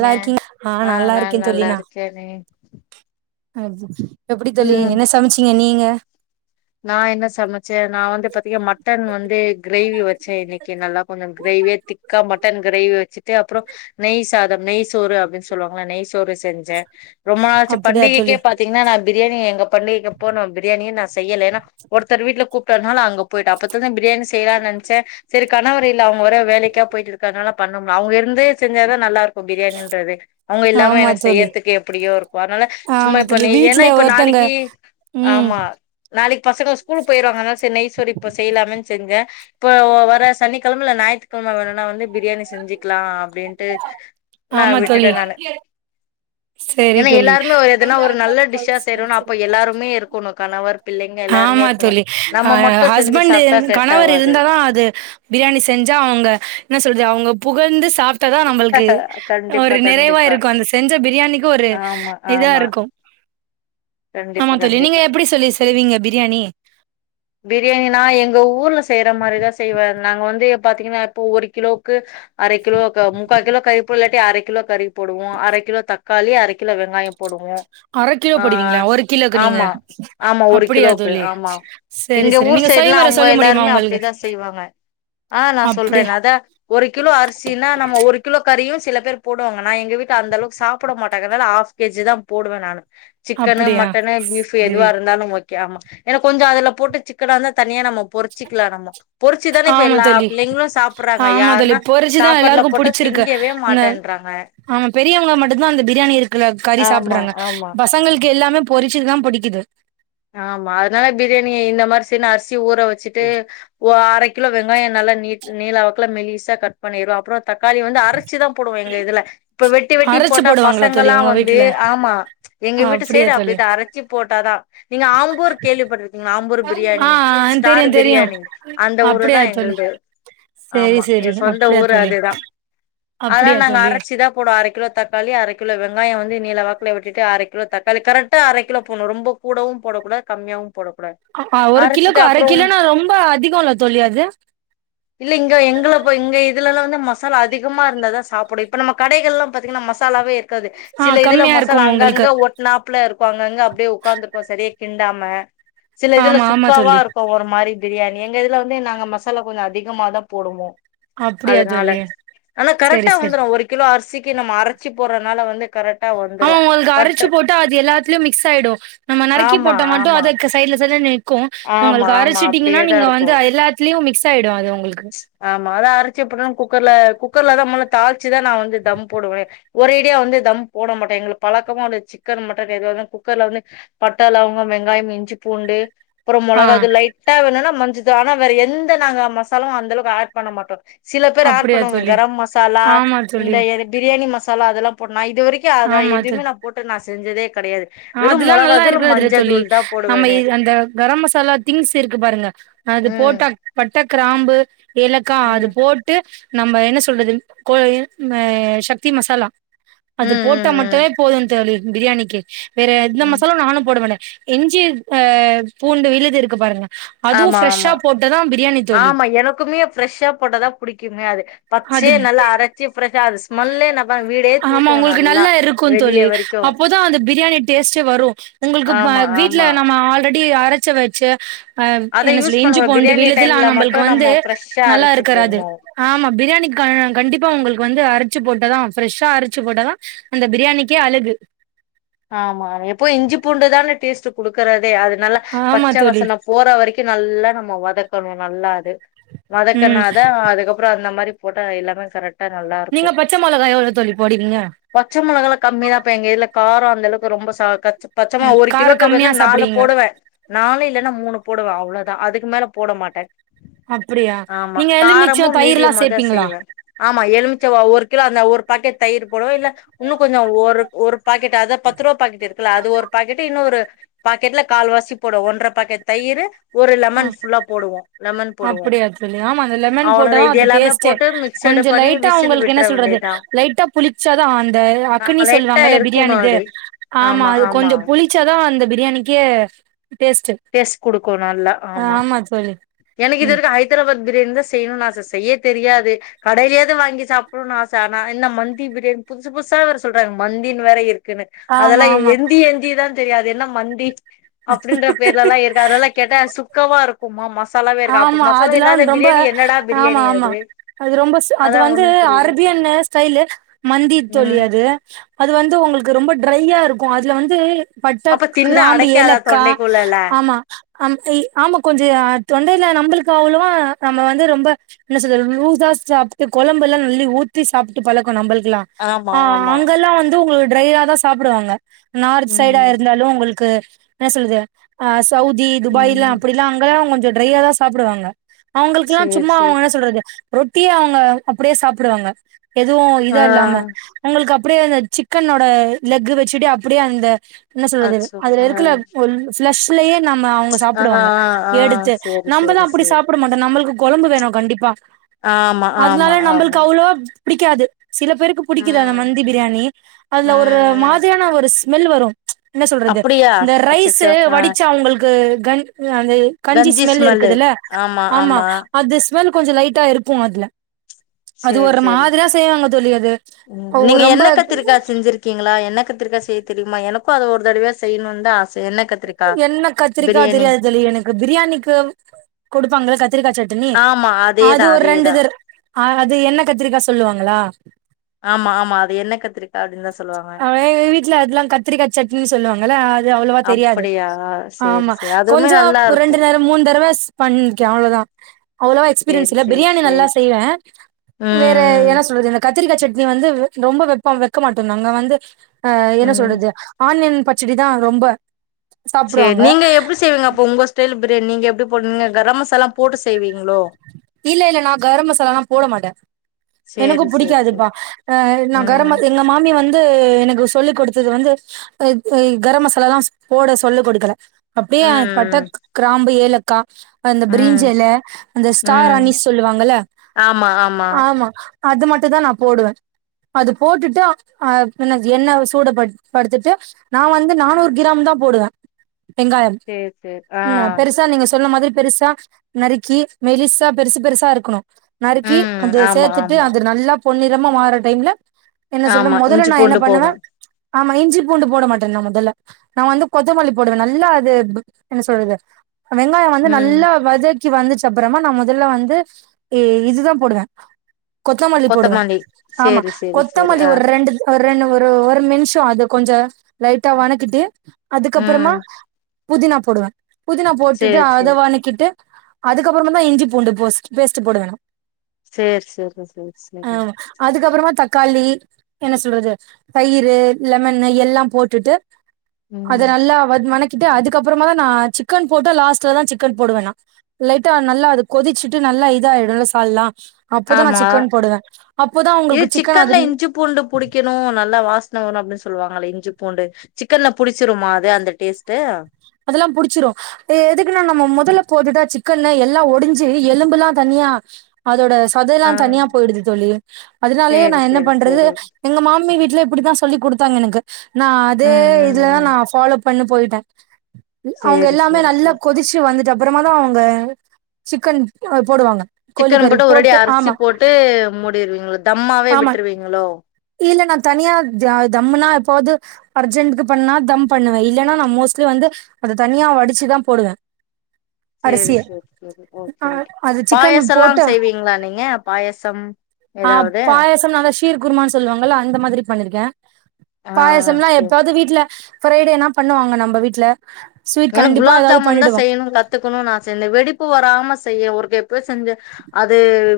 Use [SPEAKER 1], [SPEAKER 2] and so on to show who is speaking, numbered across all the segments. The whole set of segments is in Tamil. [SPEAKER 1] ங்க
[SPEAKER 2] இருக்கீங்க ஆ நல்லா
[SPEAKER 1] நா
[SPEAKER 2] இருக்கே தோழி
[SPEAKER 1] நல்லா
[SPEAKER 2] நா
[SPEAKER 1] இருக்கேனே
[SPEAKER 2] அது எப்டி தோழி
[SPEAKER 1] ம்
[SPEAKER 2] என்ன சமச்சீங்க நீங்க
[SPEAKER 1] நா என்ன சமச்சே நா வந்து பாத்தீங்க மட்டன் வந்து கிரேவி வச்சே இன்னைக்கு நல்லா கொஞ்சோ கிரேவியா திக் கா மட்டன் கிரேவி வச்சிட்டு அப்றோ நெய் சாதம் நெய்சோறு அப்டின் சொல்லுவாங்ள நெய் சோறு செஞ்சே ரொம்ப நாளாச்சி
[SPEAKER 2] அப்டியா தோழி
[SPEAKER 1] பண்டிகைக்கே பாத் தீங்னா நா பிரியாணி எங்க பண்டிகப்போ நா பிரியாணியே நா செய்யல ஏனா ஒருத்தர் வீட்ல கூப்டர்னால அங்க போய்ட்டு அப்பத்லந்து பிரியாணி செய்யலான் நெனச்சே செரி கணவர் இல்ல அவுங்க வேற வேலைக்கா போய்ட்டு இருக்கனால பண்ணும்லா அவுங்க இருந்து செஞ்சாதா நல்லா இருக் போ பிரியாணின்றது அவுங்க இல்லாம
[SPEAKER 2] ஆமா
[SPEAKER 1] எனக்கு
[SPEAKER 2] தோழி
[SPEAKER 1] செய்யுறதுக்கு எப்டியோ இருக்கு அனால சும்மா
[SPEAKER 2] ஆமா
[SPEAKER 1] இப்ப
[SPEAKER 2] தோழி
[SPEAKER 1] நீ ஏனா
[SPEAKER 2] வீட்ல
[SPEAKER 1] இப்ப
[SPEAKER 2] ஒருத்தங்க
[SPEAKER 1] நாளைக்கி
[SPEAKER 2] ம்
[SPEAKER 1] ஆமா நாளைக் பசங்க ஸ்கூலுக்கு போய்ருவாங்க அனால செரி நெய் சோறு இப்ப செய்யலாமேன் செஞ்சே இப்போ வர சனிக்கெழம புள்ள ஞாயித்துகெழம வேணுனா வந்து பிரியாணி செஞ்சுக்லா அப்டின்ட்டு நா
[SPEAKER 2] ஆமா தோழி
[SPEAKER 1] விட்டுட்டே நானு
[SPEAKER 2] செரி
[SPEAKER 1] ஏனா
[SPEAKER 2] தோழி
[SPEAKER 1] எல்லாருமே ஒரு எதுனா ஒரு நல்ல டிஷ்ஷா செய்ரோனா அப்ப எல்லாருமே இருக்கோனு கணவர் பிள்ளைங்க எல்லாருமே
[SPEAKER 2] ஆமா
[SPEAKER 1] இருக்கணு
[SPEAKER 2] தோழி அ
[SPEAKER 1] நம்ம மட்டு செஞ்சு
[SPEAKER 2] ஹஸ்பண்ட்டு
[SPEAKER 1] சாப்ட்டா செட்
[SPEAKER 2] கணவர்
[SPEAKER 1] ஆவாது
[SPEAKER 2] இருந்தாதா அது பிரியாணி செஞ்சா அவுங்க என்ன சொல்றது அவுங்க புகழ்ந்து சாப் இப்பதா நம்முளுக்கு
[SPEAKER 1] கண்டிப்பா
[SPEAKER 2] ஒரு நிறைவா
[SPEAKER 1] கண்டிப்பா
[SPEAKER 2] இருக்கு அந்த செஞ்ச பிரியாணிக்கு ஒரு
[SPEAKER 1] ஆமா
[SPEAKER 2] இதா
[SPEAKER 1] ஆமா
[SPEAKER 2] இருக்கு ஆமா
[SPEAKER 1] கண்டிப்பா
[SPEAKER 2] தோழி
[SPEAKER 1] கண்டிப்பா
[SPEAKER 2] நீங்க எப்டி சொல்லி செய்வீங்க பிரியாணி
[SPEAKER 1] பிரியாணினா எங்க ஊர்ல செய்யற மாரிதா செய்வ நாங்க வந்து இப் பாத்தீங்கனா இப்போ ஒரு கிலோவுக்கு அர கிலோக்கு முக்கா கிலோ கை புல்லாட்டி அரை கிலோ கறி போடுவோ அரை கிலோ தக்காளி அரை கிலோ வெங்காய போடுவோ
[SPEAKER 2] அர கிலோ
[SPEAKER 1] ஆ
[SPEAKER 2] போடுவீங்களா? ஒரு கிலோக்கு நீங்க
[SPEAKER 1] ஆமா ஆமா ஒரு
[SPEAKER 2] அப்டியா
[SPEAKER 1] கிலோக்கு
[SPEAKER 2] தோழி?
[SPEAKER 1] ஆமா
[SPEAKER 2] சரி
[SPEAKER 1] எங்க
[SPEAKER 2] சரி.
[SPEAKER 1] ஊர்
[SPEAKER 2] நீங்க
[SPEAKER 1] சைட்ல்லா
[SPEAKER 2] செய்முற
[SPEAKER 1] அவுங்க
[SPEAKER 2] சொல்ல முடியுமா
[SPEAKER 1] எல்லாருமே
[SPEAKER 2] உங்களுக்கு?
[SPEAKER 1] அப்டிதா செய்வாங்க ஆ நா சொல்றே
[SPEAKER 2] அப்டி
[SPEAKER 1] அதா ஒரு கிலோ அரிசி தீனா நம்மோ ஒரு கிலோ கறியு சில பேர் போடுவாங்க நா எங்க வீட்ல அந்த அளவுக்கு சாப்ட மாட்டாங்க அதனால ஆஃப் கே ஜி தா போடுவே நானு சிக்கனு
[SPEAKER 2] அப்டியா?
[SPEAKER 1] மட்டனு பீஃப்
[SPEAKER 2] சரி.
[SPEAKER 1] எதுவா இருந்தாலு ஓகே ஆமா ஏனா கொஞ்சோ அதுல போட்டு சிக்கனா இருந்தா தனியா நம்ம பொறிச்சிக்லா நம்மோ பொறிச்சி தானே இப்ப
[SPEAKER 2] ஆமா
[SPEAKER 1] எல்லா
[SPEAKER 2] தோழி.
[SPEAKER 1] பிள்ளைங்ளு சாப்பறாங்க
[SPEAKER 2] ஆமா தோழி.
[SPEAKER 1] யாருனா
[SPEAKER 2] பொரிச்சுதான்
[SPEAKER 1] சாப்பாட்ல
[SPEAKER 2] எல்லாருக்கும்
[SPEAKER 1] போட்டா
[SPEAKER 2] புடிச்சிருக்கு.
[SPEAKER 1] திங்கவே
[SPEAKER 2] அந்த
[SPEAKER 1] மாட்டேன்றாங்க
[SPEAKER 2] ஆமா பெரியவங்க மட்டுதா அந்த பிரியாணி இருக்குல கறி
[SPEAKER 1] ஆமா
[SPEAKER 2] சாப்பிட்றாங்க
[SPEAKER 1] ஆமா
[SPEAKER 2] பசங்களுக்கு எல்லாமே பொறிச்சதுதா புடிக்குது
[SPEAKER 1] ஆமா அதனால பிரியாணிய இந்த மாரி சின்ன அரிசி ஊற வச்சிட்டு ஓ அரை கிலோ வெங்காயோ நல்லா நீட் நீல வாக்ல மெலிசா கட் பண்ணிறோ அப்றோ தக்காளி வந்து அரச்சி தா போடுவோ எங்க இதுல இப்ப வெட்டி வெட்டி
[SPEAKER 2] அரைச்சு
[SPEAKER 1] போட்டா
[SPEAKER 2] போடுவாங்களா தோழி
[SPEAKER 1] பசங்களா
[SPEAKER 2] உங்க
[SPEAKER 1] வந்து
[SPEAKER 2] வீட்ல
[SPEAKER 1] ஆமா எங்க வீட்டு
[SPEAKER 2] அப்டியா
[SPEAKER 1] சைடு
[SPEAKER 2] தோழி
[SPEAKER 1] அப்டிதா அர ச்சி போட்டாதா நீங்க ஆம்பூர் கேள்விப் பட்டிருக்கீங்ளா ஆம்பூர்
[SPEAKER 2] ஆ
[SPEAKER 1] பிரியாணி
[SPEAKER 2] ஆ தெரியு
[SPEAKER 1] ஸ்டார்
[SPEAKER 2] தெரியு
[SPEAKER 1] பிரியாணி அந்த ஊரு
[SPEAKER 2] அப்டியா
[SPEAKER 1] தா
[SPEAKER 2] தோழி
[SPEAKER 1] எங்கள்து
[SPEAKER 2] செரி
[SPEAKER 1] ஆமா எ
[SPEAKER 2] செரி
[SPEAKER 1] சொந்த
[SPEAKER 2] அப்டியா
[SPEAKER 1] ஊரு
[SPEAKER 2] தோழி
[SPEAKER 1] அதுதா அதனால
[SPEAKER 2] அப்டியா
[SPEAKER 1] நாங்க
[SPEAKER 2] தோழி
[SPEAKER 1] அரச்சி தா போடுவோ அரை கிலோ தக் காளி அரை கிலோ வெங்காய வந்து நீல வாக்குல வெட்டிட்டு அரை கிலோ தக்காளி கரெக்டா அரை கிலோ போன்னு ரொம்போ கூடவு போட கூடாது கம்மியாவு போட கூடாது
[SPEAKER 2] ஆ ஆ ஒரு கிலோக்கு அரை கிலோனா ரொம்ப அதிகோல்ல தோழி அது
[SPEAKER 1] இப்ப இங்க இதுலல்லா வந்து மசாலா அதிகமா இருந்தாதா சாப்புடு இப்ப நம்ம கடைகள்ள பாத்தீங்கனா மசாலாவே இரு காது
[SPEAKER 2] ஆ
[SPEAKER 1] சில இதுல
[SPEAKER 2] கம்மியா இருக்கு
[SPEAKER 1] மசாலா
[SPEAKER 2] உங்களுக்கு
[SPEAKER 1] அங்கங்க ஒட் நாப்புல இருக்கு அங்கங்க அப்டியே ஒக்காந்திருப்போ செரிய கிண்டாம சில இதுல
[SPEAKER 2] ஆமா ஆமா
[SPEAKER 1] சுக்காவா
[SPEAKER 2] தோழி
[SPEAKER 1] இருக்கு ஒரு மாரி பிரியாணி எங்க இதுல வந்து நாங்க மசாலா கொஞ்சோ அதிகமா தா போடுவோ
[SPEAKER 2] அப்டியா
[SPEAKER 1] அதனால
[SPEAKER 2] தோழி
[SPEAKER 1] ஆனா
[SPEAKER 2] செரி
[SPEAKER 1] கரெக்டா
[SPEAKER 2] செரி
[SPEAKER 1] வந்துரு ஒரு கிலோ அரிசிக்கு நம்ம அரச்சி போறதுனால வந்து கரெக்டா வந்துரும் பட்
[SPEAKER 2] டா அது எல்லாத்தலயு மிக்ஸ் ஆயிடு நம்ம நறுக்கி
[SPEAKER 1] ஆமா
[SPEAKER 2] போட்ட மட்டு
[SPEAKER 1] ஆமா
[SPEAKER 2] அது சைட்ல சைல
[SPEAKER 1] ஆமா
[SPEAKER 2] உங்களுக்கு
[SPEAKER 1] ஆமா
[SPEAKER 2] அரச்சிட்டீங்கன்னா
[SPEAKER 1] அப்டியேதா
[SPEAKER 2] நீங்க
[SPEAKER 1] இருக்கு
[SPEAKER 2] வந்து எல்லாத்திலியு மிக்ஸ் ஆயிடு அது உங்களுக்
[SPEAKER 1] ஆமா அதா அரச்சு போட்டனு குக்கர்ல குக்கர்லதா முன்ன தாள்ச்சுதா நா வந்து தம் போடுவ ஒரேடியா வந்து தம் போட மாட்ட எங்களுக்கு பழக்கமு இல்ல சிக்கன் மட்டு எத குக்கர்ல வந்து பட்ட லவங்கம் வெங்காயம் இஞ்சி பூண்டு அப்றோ
[SPEAKER 2] ஆ
[SPEAKER 1] மொளக அது லைட்டா வேணுன்னா மஞ்சது ஆனா வேற எந்த நாங்க மசாலவு அந்த அளவுக்கு ஆட் பண்ண மாட்டோ சில பேர் ஆட்
[SPEAKER 2] அப்டியா
[SPEAKER 1] பண்ணுவாங்க
[SPEAKER 2] தோழி
[SPEAKER 1] கரம் மசாலா
[SPEAKER 2] ஆமா தோழி
[SPEAKER 1] இந்த பிரியாணி மசாலா அதெல்லா போட்னா இது வரைக்கு அதா
[SPEAKER 2] ஆமா
[SPEAKER 1] எதுமே
[SPEAKER 2] தோழி
[SPEAKER 1] நா போட்டு நா செஞ்சதே கெடையாது
[SPEAKER 2] அதெல்லா நல்லா இருக்கறதில்ல தோழி நம்ம
[SPEAKER 1] போடுவேனே
[SPEAKER 2] அந்த கரம் மசாலா திங்ஸ் இருக்கு பாருங்க அது போட்டா
[SPEAKER 1] ம்
[SPEAKER 2] பட்ட கிராம்பு ஏலக்கா அது
[SPEAKER 1] ம்
[SPEAKER 2] போட்டு நம்ம என்ன சொல்றது கோ ஏ மே சக்தி மசாலா
[SPEAKER 1] ம்
[SPEAKER 2] அது போட்டா
[SPEAKER 1] ம்
[SPEAKER 2] மட்டுமே
[SPEAKER 1] ம்
[SPEAKER 2] போது தோழி பிரியாணிக்கு வேற எந்த
[SPEAKER 1] ம்
[SPEAKER 2] மசாலு நானு போட மாட்ட இஞ்சி ஆ பூண்டு விழுது இருக்கு பாருங்க அதுவும்
[SPEAKER 1] ஆமா
[SPEAKER 2] ஃப்ரெஷ்ஷா
[SPEAKER 1] ஆமா
[SPEAKER 2] போட்டதா பிரியாணி தோழி
[SPEAKER 1] ஆமா எனக்குமே ஃபிரெஷ்ஷா போட்டதா புடிக்குமே அது
[SPEAKER 2] அது
[SPEAKER 1] பச்சையா நல்லா அர ச்சி ப்ரஷா அது ஸ்மெல்லே நப்பாங் வீடே தூக்கு நல்லா வெளிய வரைக்கு
[SPEAKER 2] அப்பதா அந்த பிரியாணி டேஸ்ட்டே வரு உங்களுக்கு
[SPEAKER 1] ஆமா
[SPEAKER 2] வீட்ல
[SPEAKER 1] ஆமா
[SPEAKER 2] நம்ம ஆல்ரெடி அரைச்ச வச்ச அஹ்
[SPEAKER 1] அத
[SPEAKER 2] என்ன சொல்ல
[SPEAKER 1] யூஸ்
[SPEAKER 2] இஞ்சி
[SPEAKER 1] பண்ணுவோ
[SPEAKER 2] பூண்டு
[SPEAKER 1] பிரியாணி
[SPEAKER 2] விழுதுல
[SPEAKER 1] டைம்ல மட்டு
[SPEAKER 2] நம்பளுக்கு வந்து
[SPEAKER 1] நம்ம ஃப்ரெஷ்ஷா
[SPEAKER 2] நல்லா
[SPEAKER 1] அரைச்சு
[SPEAKER 2] இருக்கறாது
[SPEAKER 1] போடணு
[SPEAKER 2] ஆமா பிரியாணி கண்டிப்பா உங்களுக்கு வந்து அரை அரைச்சு போட்டதா ஃப்ரெஷ்ஷா அரைச்சு போட்டதா அந்த பிரியாணிக்கே அழகு
[SPEAKER 1] ஆமா எப்போ இஞ்சி பூண்டுதான டேஸ்ட் குடுக்குறதே அதுனால
[SPEAKER 2] ஆமா
[SPEAKER 1] பச்சை
[SPEAKER 2] தோழி
[SPEAKER 1] வாசன போற வரைக்கு நல்லா நம்ம வதக்கணு நல்லா அது
[SPEAKER 2] ம்
[SPEAKER 1] வதக்கனாதா அதுக்கப் றோ அந்த மாரி போட்டா எல்லாமே கரெட்
[SPEAKER 2] நீங்க பச்ச மொளகா எவ்ளோ தோழி போடுவீங்க
[SPEAKER 1] பச்சமொளகல்லா கம்மி தா பா எங்க இதுல காரோ அந்தளவுக்கு ரொம்ப ச க பச்சமா
[SPEAKER 2] ம்
[SPEAKER 1] ஒரு
[SPEAKER 2] காரோ
[SPEAKER 1] கிலோக்கு வந்து
[SPEAKER 2] கம்மியா
[SPEAKER 1] நாலு
[SPEAKER 2] சாப்பிடுவீங்க
[SPEAKER 1] போடுவ நாலு இல்லன்னா மூணு போடுவ அவ்ளோதா அதுக்கு மேல போட மாட்ட
[SPEAKER 2] அப்டியா
[SPEAKER 1] ஆமா
[SPEAKER 2] நீங்க எலுமிச்ச
[SPEAKER 1] காரமும்
[SPEAKER 2] தயிர்லா
[SPEAKER 1] மீடியமாதா
[SPEAKER 2] சேப்பீங்களா
[SPEAKER 1] செய்வ ஆமா எலுமிச்ச ஒரு கிலோ அந்த ஒரு பாக்கெட் தயிர் போடுவ இல்ல உன்னு கொஞ்சோ ஒரு ஒரு பாக்கெட் அத பத்ருவா பாக்கெ இருக்குல அது ஒரு பாக்கெட் இன்னொரு பாக்கெட்ல கால்வாசி போடுவ ஒன்ற பாக்கெட் தயிரு ஒரு
[SPEAKER 2] ஆ
[SPEAKER 1] லெமன் ஃபுல்லா போடுவோ லெமன் போடுவோ
[SPEAKER 2] அப்படியா தோழி ஆமா அந்த லெமன்
[SPEAKER 1] அவ்ளோதா
[SPEAKER 2] போட்டதா
[SPEAKER 1] இது
[SPEAKER 2] அது
[SPEAKER 1] எல்லாமே
[SPEAKER 2] டேஸ்ட்டே
[SPEAKER 1] போட்டு மிக்சடு
[SPEAKER 2] கொஞ்ச
[SPEAKER 1] பண்ணி
[SPEAKER 2] லைட்டா
[SPEAKER 1] விசில்
[SPEAKER 2] உங்களுக்கு
[SPEAKER 1] விட்ற
[SPEAKER 2] என்ன சொல்றது
[SPEAKER 1] வேண்டியதா
[SPEAKER 2] லைட்டா புளிச்சாதா அந்த
[SPEAKER 1] ஆமா
[SPEAKER 2] அக்னி
[SPEAKER 1] லைட்டா
[SPEAKER 2] சொல்வாங்கல்ல
[SPEAKER 1] இருக்கணு
[SPEAKER 2] பிரியாணிது
[SPEAKER 1] அது
[SPEAKER 2] ஆமா அது கொஞ்ச புளி ச்சாதா அந்த பிரியாணிக்கே டேஸ்ட்டு
[SPEAKER 1] டேஸ்ட் குடுக்க நல்லா ஆமா எனக்கு இது
[SPEAKER 2] ம்
[SPEAKER 1] இதுவரைக்கு ஆயத் த்தரபத்ரி இந்தா செய்யணுனு ஆச செய்ய தெரியாது கடையிலயாது வாங்கி சாப்படுனு ஆச ஆனா என்ன மந்தி பிரியாணி புதுச புதுசா வேற சொல்றாங்க மந்தின்னு வேற இருக் க்குனு
[SPEAKER 2] ஆமா
[SPEAKER 1] அதல்லா
[SPEAKER 2] ஆமா
[SPEAKER 1] எந்தி எந்திதா தெரியாது என்ன மந்தி அப்டின்ற எல்லல இருக்கா அதெல்லா கேட்ட சுக்கமா இருக் குமா மசாலாவே இருக்கா அப்ப
[SPEAKER 2] ஆமா
[SPEAKER 1] மசாலா
[SPEAKER 2] அதெல்லா
[SPEAKER 1] என்னாத
[SPEAKER 2] ரொம்ப
[SPEAKER 1] பிரியாணி என்னடா
[SPEAKER 2] ஆமா
[SPEAKER 1] பிரியாணி
[SPEAKER 2] ஆமா
[SPEAKER 1] அது
[SPEAKER 2] அது ரொம்ப அது
[SPEAKER 1] அதா
[SPEAKER 2] வந்து
[SPEAKER 1] ஒண்ணு புரியல
[SPEAKER 2] அரபியன் ஸ்டைல்லு மந்தி தோழி
[SPEAKER 1] ம்
[SPEAKER 2] அது அது வந்து உங்களுக்கு ரொம்ப ட்ரையா இருக்கு அதுல வந்து பட்ட
[SPEAKER 1] அப்ப திண்ண
[SPEAKER 2] கிராம்பு
[SPEAKER 1] அடைக்காதா
[SPEAKER 2] ஏலக்கா
[SPEAKER 1] தொண்டைக்குள்ளல்ல
[SPEAKER 2] ஆமா ஆ ஆமா கொஞ்சோ தொண்டையில நம்மளுக்கு அவ்ளவா நம்ம வந்து ரொம்ப என்ன சொல்றது லூசா சாப்பிட்டு குழம்ப எல்லா அல்லி ஊத்தி சாப்ட்டு பழக்கம் நம்மளுக்குல்லா
[SPEAKER 1] ஆமா
[SPEAKER 2] ஆ
[SPEAKER 1] ஆமா
[SPEAKER 2] அங்கெல்லா வந்து உங்களுக்கு ட்ரையா தா சாப்டுவாங்க நார்த் சைடா
[SPEAKER 1] ம்
[SPEAKER 2] இருந்தாலு உங்களுக்கு என்ன சொல்து அ சவுதி துபாய் எல்லா
[SPEAKER 1] ம்
[SPEAKER 2] அப்டிலா அங்கெல்லா கொஞ்சம் ட்ரையா தா சாப்டுவாங்க அவுங்களுக்கல்லா
[SPEAKER 1] சேரி
[SPEAKER 2] சும்மா
[SPEAKER 1] சேரி
[SPEAKER 2] அவுங்க என்ன சொல்றது ரொட்டியே அவுங்க அப்டியே சாப்டுவாங்க எதுவும்
[SPEAKER 1] ஆ
[SPEAKER 2] இதா இல்லாம உங்களுக்கு அப்டியே அந்த சிக்கனோட லெக் வச்சுட்டு அப்டியே அந்த என்ன
[SPEAKER 1] அ
[SPEAKER 2] சொல்றது அதுல
[SPEAKER 1] சூப்பர்
[SPEAKER 2] இருக்குல ஒரு ஃப்ளஷ்லயே நம்ம அவுங்க
[SPEAKER 1] ஆ
[SPEAKER 2] சாப்டுவாங்க
[SPEAKER 1] ஆ ஆ
[SPEAKER 2] எடுத்து
[SPEAKER 1] சேரி
[SPEAKER 2] நம்மலா
[SPEAKER 1] சேரி
[SPEAKER 2] அப்டி
[SPEAKER 1] சேரி
[SPEAKER 2] சாப்ட மாட்டோ நம்மளுக்கு குழம்பு வேணு கண்டிப்பா
[SPEAKER 1] ஆமா
[SPEAKER 2] அதனால
[SPEAKER 1] ஆமா ஆமா
[SPEAKER 2] நம்ளுக்கு அவ்ளவா பிடிக்காது சில பேருக்கு
[SPEAKER 1] ஆ
[SPEAKER 2] பிடிக்குது அந்த மந்தி பிரியாணி அதுல
[SPEAKER 1] ஆ
[SPEAKER 2] ஒரு மாதிரியான ஒரு ஸ்மெல் வரு என்ன சொல்றது
[SPEAKER 1] அப்டியா
[SPEAKER 2] இந்த ரைஸு
[SPEAKER 1] அச்சச்சோ ஆ
[SPEAKER 2] வடிச்சா அவுங்களுக்கு கண் அது
[SPEAKER 1] கஞ்சி ஷ்
[SPEAKER 2] இருக்குதுல்ல ஆமா அது ஸ்மெல் கொஞ்சோ லைட்டா இருக்கு அதுல அது
[SPEAKER 1] சேரி
[SPEAKER 2] ஒரு
[SPEAKER 1] சேரி
[SPEAKER 2] மாதிரியா செய்வாங்க தோழி அது ரொம்ப
[SPEAKER 1] இருக்கீங்களா என்ன கத்திரிக்கா செய்ய தெரியுமா எனக்கு அது ஒரு தடவயாவது ஆச செய்யணும்னு தா ஆசை என்ன கத்து
[SPEAKER 2] என்ன கத்திரிக்கா தெரியாது தோழி எனக்கு பிரியாணிக்கு குடுப்பாங்கள கத்திரிக்கா சட்டனி
[SPEAKER 1] ஆமா அதேதா
[SPEAKER 2] அது ஒரு ரெண்டு
[SPEAKER 1] அதேதா
[SPEAKER 2] தர் அது என்ன கத்திரிக்கா சொல்லுவாங்களா
[SPEAKER 1] ஆமா ஆமா அது என்ன கத்திரிக்கா அப்டின் தா சொல்
[SPEAKER 2] எ வீட்ல அதெல்லா கத்ரிக்காய் சட்னின்னு சொல்லுவாங்கல்ல அது அவ்ளவா தெரியாது
[SPEAKER 1] அப்படியா சேரி
[SPEAKER 2] ஆமா
[SPEAKER 1] சேரி அதுவுமே
[SPEAKER 2] கொஞ்சோ
[SPEAKER 1] நல்லா
[SPEAKER 2] ரெண்டு
[SPEAKER 1] இருக்கு
[SPEAKER 2] நேரம் மூணு தடவை பண்ணிருக்கே அவ்ளோவுதா அவ்ளவா எக்ஸ்பீரியன்ஸ்
[SPEAKER 1] சேரி
[SPEAKER 2] இல்ல
[SPEAKER 1] சேரி
[SPEAKER 2] பிரியாணி நல்லா
[SPEAKER 1] சேரி
[SPEAKER 2] செய்வே வேற
[SPEAKER 1] ம்
[SPEAKER 2] என்ன சொல்றது இந்த கத்திரிக்கா சட்னி வந்து ரொம்ப வெப்ப வைக்க மாட்டோ நாங்க வந்து அ
[SPEAKER 1] ம்
[SPEAKER 2] என்ன
[SPEAKER 1] ம்
[SPEAKER 2] சொல்றது ஆனியன் பச்சடி தா ரொம்ப
[SPEAKER 1] செரி
[SPEAKER 2] சாப்டுவாங்க
[SPEAKER 1] நீங்க எப்டி செய்வீங்க அப்ப உங்க ஸ்டைல் பிரியாணி நீங்க எப்டி போ நீங்க கரம் மசாலா போட்டு செய்வீங்களோ
[SPEAKER 2] இல்ல இல்ல நா கரம் மசாலல்லா போட மாட்டே எனக்கு
[SPEAKER 1] சேரி சேரி சேரி
[SPEAKER 2] பிடிக்காதுப்பா நா கரம
[SPEAKER 1] ம்
[SPEAKER 2] எங்க மாமி வந்து எனக்கு சொல்லிக குடுத்தது வந்து கரம் மசாலல்லா போட சொல்லு குடுக்கல அப்டியே பட்ட
[SPEAKER 1] ம்
[SPEAKER 2] கிராம்பு ஏலக்கா அந்த பிரிஞ்சு
[SPEAKER 1] ம்
[SPEAKER 2] இலை அந்த ஸ்டார்
[SPEAKER 1] ம்
[SPEAKER 2] அனிஸ் சொல்லுவாங்க ல ஆமா அது மட்டு தா நா போடுவே அது போட்டுட்டு அ எண்ணெய் சூடு படுத்துட்டு நான் வந்து நானூறு
[SPEAKER 1] ம்
[SPEAKER 2] கிராம் தா போடுவே வெங்காயம்
[SPEAKER 1] சேரி சேரி ஆ
[SPEAKER 2] பெருசா நீங்க சொன்ன மாதிரி பெருசா நறுக்கி மெலிசா பெருசு பெருசா இருக்கணு நறுக்கி
[SPEAKER 1] ம்
[SPEAKER 2] அந்த
[SPEAKER 1] ஆமா
[SPEAKER 2] சேர்த்துட்டு
[SPEAKER 1] ஆமா
[SPEAKER 2] அது நல்லா பொன்னிறமா மாற்ற டைம்ல என்ன சொல்றே
[SPEAKER 1] ஆமா
[SPEAKER 2] முதல்ல
[SPEAKER 1] இஞ்சி
[SPEAKER 2] நா என்ன
[SPEAKER 1] பூண்டு
[SPEAKER 2] பண்ணுவே
[SPEAKER 1] போட்ணு
[SPEAKER 2] ஆமா இஞ்சி பூண்டு போட மாட்டே நா முதல்ல நான் வந்து கொத்தமல்லி போடுவே நல்லா அது என்ன சொல்றது வெங்காய வந்து
[SPEAKER 1] ம்
[SPEAKER 2] நல்லா வதக்கி வந்துச்சு அப்றமா நா முதல்ல வந்து இதுதா போடுவே கொத்தமல்லி போடுவே ஆமா
[SPEAKER 1] சேரி சேரி சேரி
[SPEAKER 2] கொத்தமல்லி
[SPEAKER 1] ஆ
[SPEAKER 2] ஒரு ரெண்டு ஒரு ரெண்டு ஒரு ஒரு நிமிஷம் அத கொஞ்சோ லைட்டா வணக்கிட்டு அதுக்கப்றமா
[SPEAKER 1] ம்
[SPEAKER 2] புதினா போடுவே புதினா போட்டுட்டு
[SPEAKER 1] சேரி
[SPEAKER 2] அத
[SPEAKER 1] சேரி
[SPEAKER 2] வணக்கிட்டு அதுக்கப்புறம் தா இஞ்சி பூண்டு போஸ பேஸ்ட் போடுவே
[SPEAKER 1] சேரி சேரி சேரி சரி
[SPEAKER 2] ஆ அதுக்கப்புறமா தக்காளி என்ன சொல்றது தயிறு, லெமன் எல்லாம் போட்டுட்டு அது
[SPEAKER 1] ம்
[SPEAKER 2] நல்லா வ வனக்கி கிட்டு அதுக்கப்பறமாதா நா சிக்கன் போட்டு லாஸ்ட்டாதா சிக்கன் போடுவன் நா லைட்டா நல்லா அது கொதிச்சிட்டு நல்லா இத ஆயிடுல்ல சால்னா அப்போதா நா
[SPEAKER 1] ஆமா
[SPEAKER 2] சிக்கன் போடுவன் அப்போதா
[SPEAKER 1] இது
[SPEAKER 2] உங்களுக்கு சிக்கன் அது
[SPEAKER 1] சிக்கன்ல இஞ்சி பூண்டு புடிக்கணு நல்லா வாசன வரனு அப்டின்னு சொல்லுவாங்கள்ள இஞ்சி பூண்டு சிக்கன்ல புடிச்சிருமா அது அந்த டேஸ்ட்டு
[SPEAKER 2] அதெல்லாம் புடிச்சிரு அ எதுக்குனா நம்ம மொதல்ல போட்டுட்டா சிக்கன்ல எல்லா ஒடிஞ்சு எலும்பெல்லா தனியா அதோட சதயெல்லா
[SPEAKER 1] ஆ
[SPEAKER 2] தனியா போயிடுது தோழி அதனாலயே நா
[SPEAKER 1] சேரி
[SPEAKER 2] என்ன
[SPEAKER 1] சேரி
[SPEAKER 2] பண்றது
[SPEAKER 1] சேரி
[SPEAKER 2] எங்க மாமி வீட்ல இப்டிதா சொல்லி குடுத்தாங்க எனக்கு நா அதே
[SPEAKER 1] ம் ம்
[SPEAKER 2] இதுலதா
[SPEAKER 1] ம்
[SPEAKER 2] நா ஃபாலோ பண்ண போயிட்டன் அவுங்க
[SPEAKER 1] சேரி
[SPEAKER 2] எல்லாமே
[SPEAKER 1] சேரி
[SPEAKER 2] நல்லா
[SPEAKER 1] சேரி
[SPEAKER 2] கொதிச்சு வந்துட்டு அப்பறமாதா அவுங்க சிக்கன் போடுவாங்க
[SPEAKER 1] சிக்கன்
[SPEAKER 2] கோழிக்கறி
[SPEAKER 1] போட்டு ஒரேடியா அரிசி
[SPEAKER 2] ஆமா
[SPEAKER 1] போட்டு மூடிருவீங்ளோ தம்மாவே
[SPEAKER 2] ஆமா
[SPEAKER 1] விட்டுருவீங்ளோ
[SPEAKER 2] இல்ல நா தனியா த தம்மெல்லா எப்பயாது அர்ஜன்ட்டு பண்ணா நா தம் பண்ணுவன் இல்லனா நா மோஸ்ட்லி வந்து அத தனியா வடிச்சுதா போடுவன்
[SPEAKER 1] சேரி சேரி சேரி
[SPEAKER 2] ஆ
[SPEAKER 1] ஓகேங்
[SPEAKER 2] அது சிக்கன்
[SPEAKER 1] பாயாசல்லாம்
[SPEAKER 2] போட்டு
[SPEAKER 1] செய்வீங்ளா நீங்க பாயாசம்
[SPEAKER 2] ஆ பாயாசோ நல்லா கீர் குருமான்னு சொல்லுவாங்கள்ள அந்த மாரி பண்ணிருக்கேன்
[SPEAKER 1] ஆ
[SPEAKER 2] பாயாசமெல்லா
[SPEAKER 1] சேரி
[SPEAKER 2] எப்பயாது வீட்ல ஃப்ரைடேனா பண்ணுவாங்க நம்ம வீட்ல ஸ்வீட் கண்டிப்பா எதாவது பண்ணிடுவோ
[SPEAKER 1] த்துக்கணு ஆச இந்த வெடிப்பு வராம செய்ய ஒருக்கு எப்டி செஞ்ச அது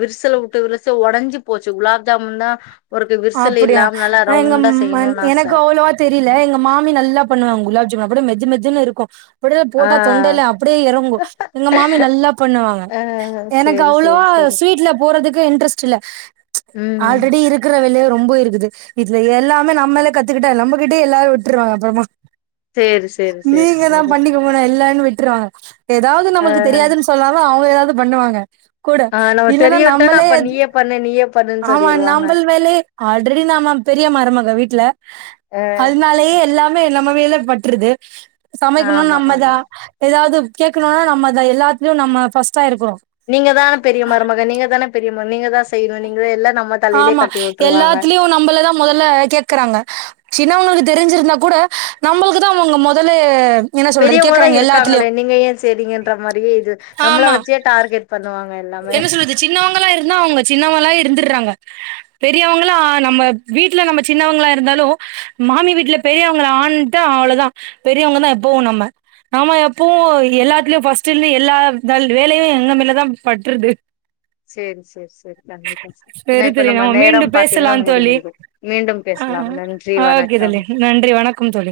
[SPEAKER 1] விரசல் விட்டு விரிச ஒடஞ்சு போச்சு குலாப் ஜாமுன்தா
[SPEAKER 2] அப்டியா எங்கம்
[SPEAKER 1] செய்யணுனு ஆச
[SPEAKER 2] எனக்கு அவ்ளவா தெரில எங்க மாமி நல்லா பண்ணுவாங்க குலாப்ஜாம் கூட மெது மெதுன்னு இருக்கு அப்டியே
[SPEAKER 1] ஆ
[SPEAKER 2] போட்டா தொண்டைல அப்டியே எறங்கு எங்க மாமி நல்லா பண்ணுவாங்க
[SPEAKER 1] ஆ
[SPEAKER 2] எனக்கு
[SPEAKER 1] சேரி
[SPEAKER 2] அவ்ளவா
[SPEAKER 1] சேரி சேரி
[SPEAKER 2] ஸ்வீட்ல போறதுக்கு இன்ட்ரெஸ்ட் இல்ல
[SPEAKER 1] ம்
[SPEAKER 2] ஆல்ரெடி இரு க்கற வேலயே ரொம்ப இருக்குது இதுல எல்லாமே நம்மளே கத்துகிட்டா நம்மகிட்டயே எல்லாரு விட்டுருவாங்க அப்புறமா
[SPEAKER 1] சேரி சேரி சேரி
[SPEAKER 2] நீங்கதா
[SPEAKER 1] சேரி
[SPEAKER 2] பண்ணிங்கம்போல இல்லனு விட்டுருவாங்க எதாவது
[SPEAKER 1] ஆ
[SPEAKER 2] நம்மளுக்கு தெரியாதுன் சொன்னாதா அவுங்க எதாவது பண்ணுவாங்க கூட
[SPEAKER 1] ஆ நம்ம
[SPEAKER 2] இல்லனா
[SPEAKER 1] தெரியுன்ட்டோனா
[SPEAKER 2] நம்மளே
[SPEAKER 1] அப்ப நீயே பண்ணு நீயே பண்ணுன்னு
[SPEAKER 2] ஆமா நம்
[SPEAKER 1] சொல்லிருவாங்க
[SPEAKER 2] மேலயே ஆல்ரெடி நாம பெரிய மருமக வீட்ல
[SPEAKER 1] ஆ
[SPEAKER 2] அதனாலயே எல்லா மே நம்ம வேல பட்டுருது சமைக்கணு
[SPEAKER 1] ஆமா
[SPEAKER 2] நம்மதா
[SPEAKER 1] ஆமா
[SPEAKER 2] எதாவது கேட்கணுனா நம்மதா எல்லாத்தலயு நம்ம ஃபர்ஸ்ட்டா இருக்குறோ
[SPEAKER 1] நீங்கதான பெரிய மருமக நீங்கதான பெரிய ம நீங்கதா செய்யணு நீங்கதா எல்லா நம்மட்ட
[SPEAKER 2] ஆமா எல்லாத்துலயு நம்மளதா மொதல்ல கேக்கறாங்க சின்னவங்களுக்கு தெரிஞ்சிருந்தா கூட நம்மளுக்குதா அவுங்க மொதலு
[SPEAKER 1] பெரியவங்கதா இருக்காங்களே நீங்க ஏன் செய்றீங்கன்ற மாரியே இது நம்மள
[SPEAKER 2] ஆமா
[SPEAKER 1] வெச்சே டார்கெட் பண்ணுவாங்க எல்லாமே
[SPEAKER 2] என்ன சொல்றது சின்னவங்கலா இருந்தா அவுங்க சின்னவங்கலா இருந்திர்றாங்க பெரியவங்ளா நம்ம வீட்ல நம்ம சின்னவங்ளா இருந்தாலு மாமி வீட்ல பெரியவங்களா ஆனுட்டா அவ்ளோதா பெரியவங்கதா எப்பவு நம்ம நா எப்பவு எல்லாத்துலயு ஃபர்ஸ்ட்லந்து எல்லா வேல வேலயு எங்க மேலதா பட்டுருது
[SPEAKER 1] சேரி சேரி சேரி கண்டிப்பா சேரி ஏனா
[SPEAKER 2] செரி
[SPEAKER 1] இப்ப
[SPEAKER 2] தோழி
[SPEAKER 1] நம்ம
[SPEAKER 2] மீண்டு
[SPEAKER 1] நேரம்
[SPEAKER 2] பேசலா
[SPEAKER 1] பாத்தீங்கனா
[SPEAKER 2] தோழி
[SPEAKER 1] முடிஞ்சிரு மீண்டும்
[SPEAKER 2] ஆ
[SPEAKER 1] பேசலாம் நன்றி
[SPEAKER 2] ஓகே தோழி
[SPEAKER 1] வணக்கம்
[SPEAKER 2] நன்றி வணக்கம் தோழி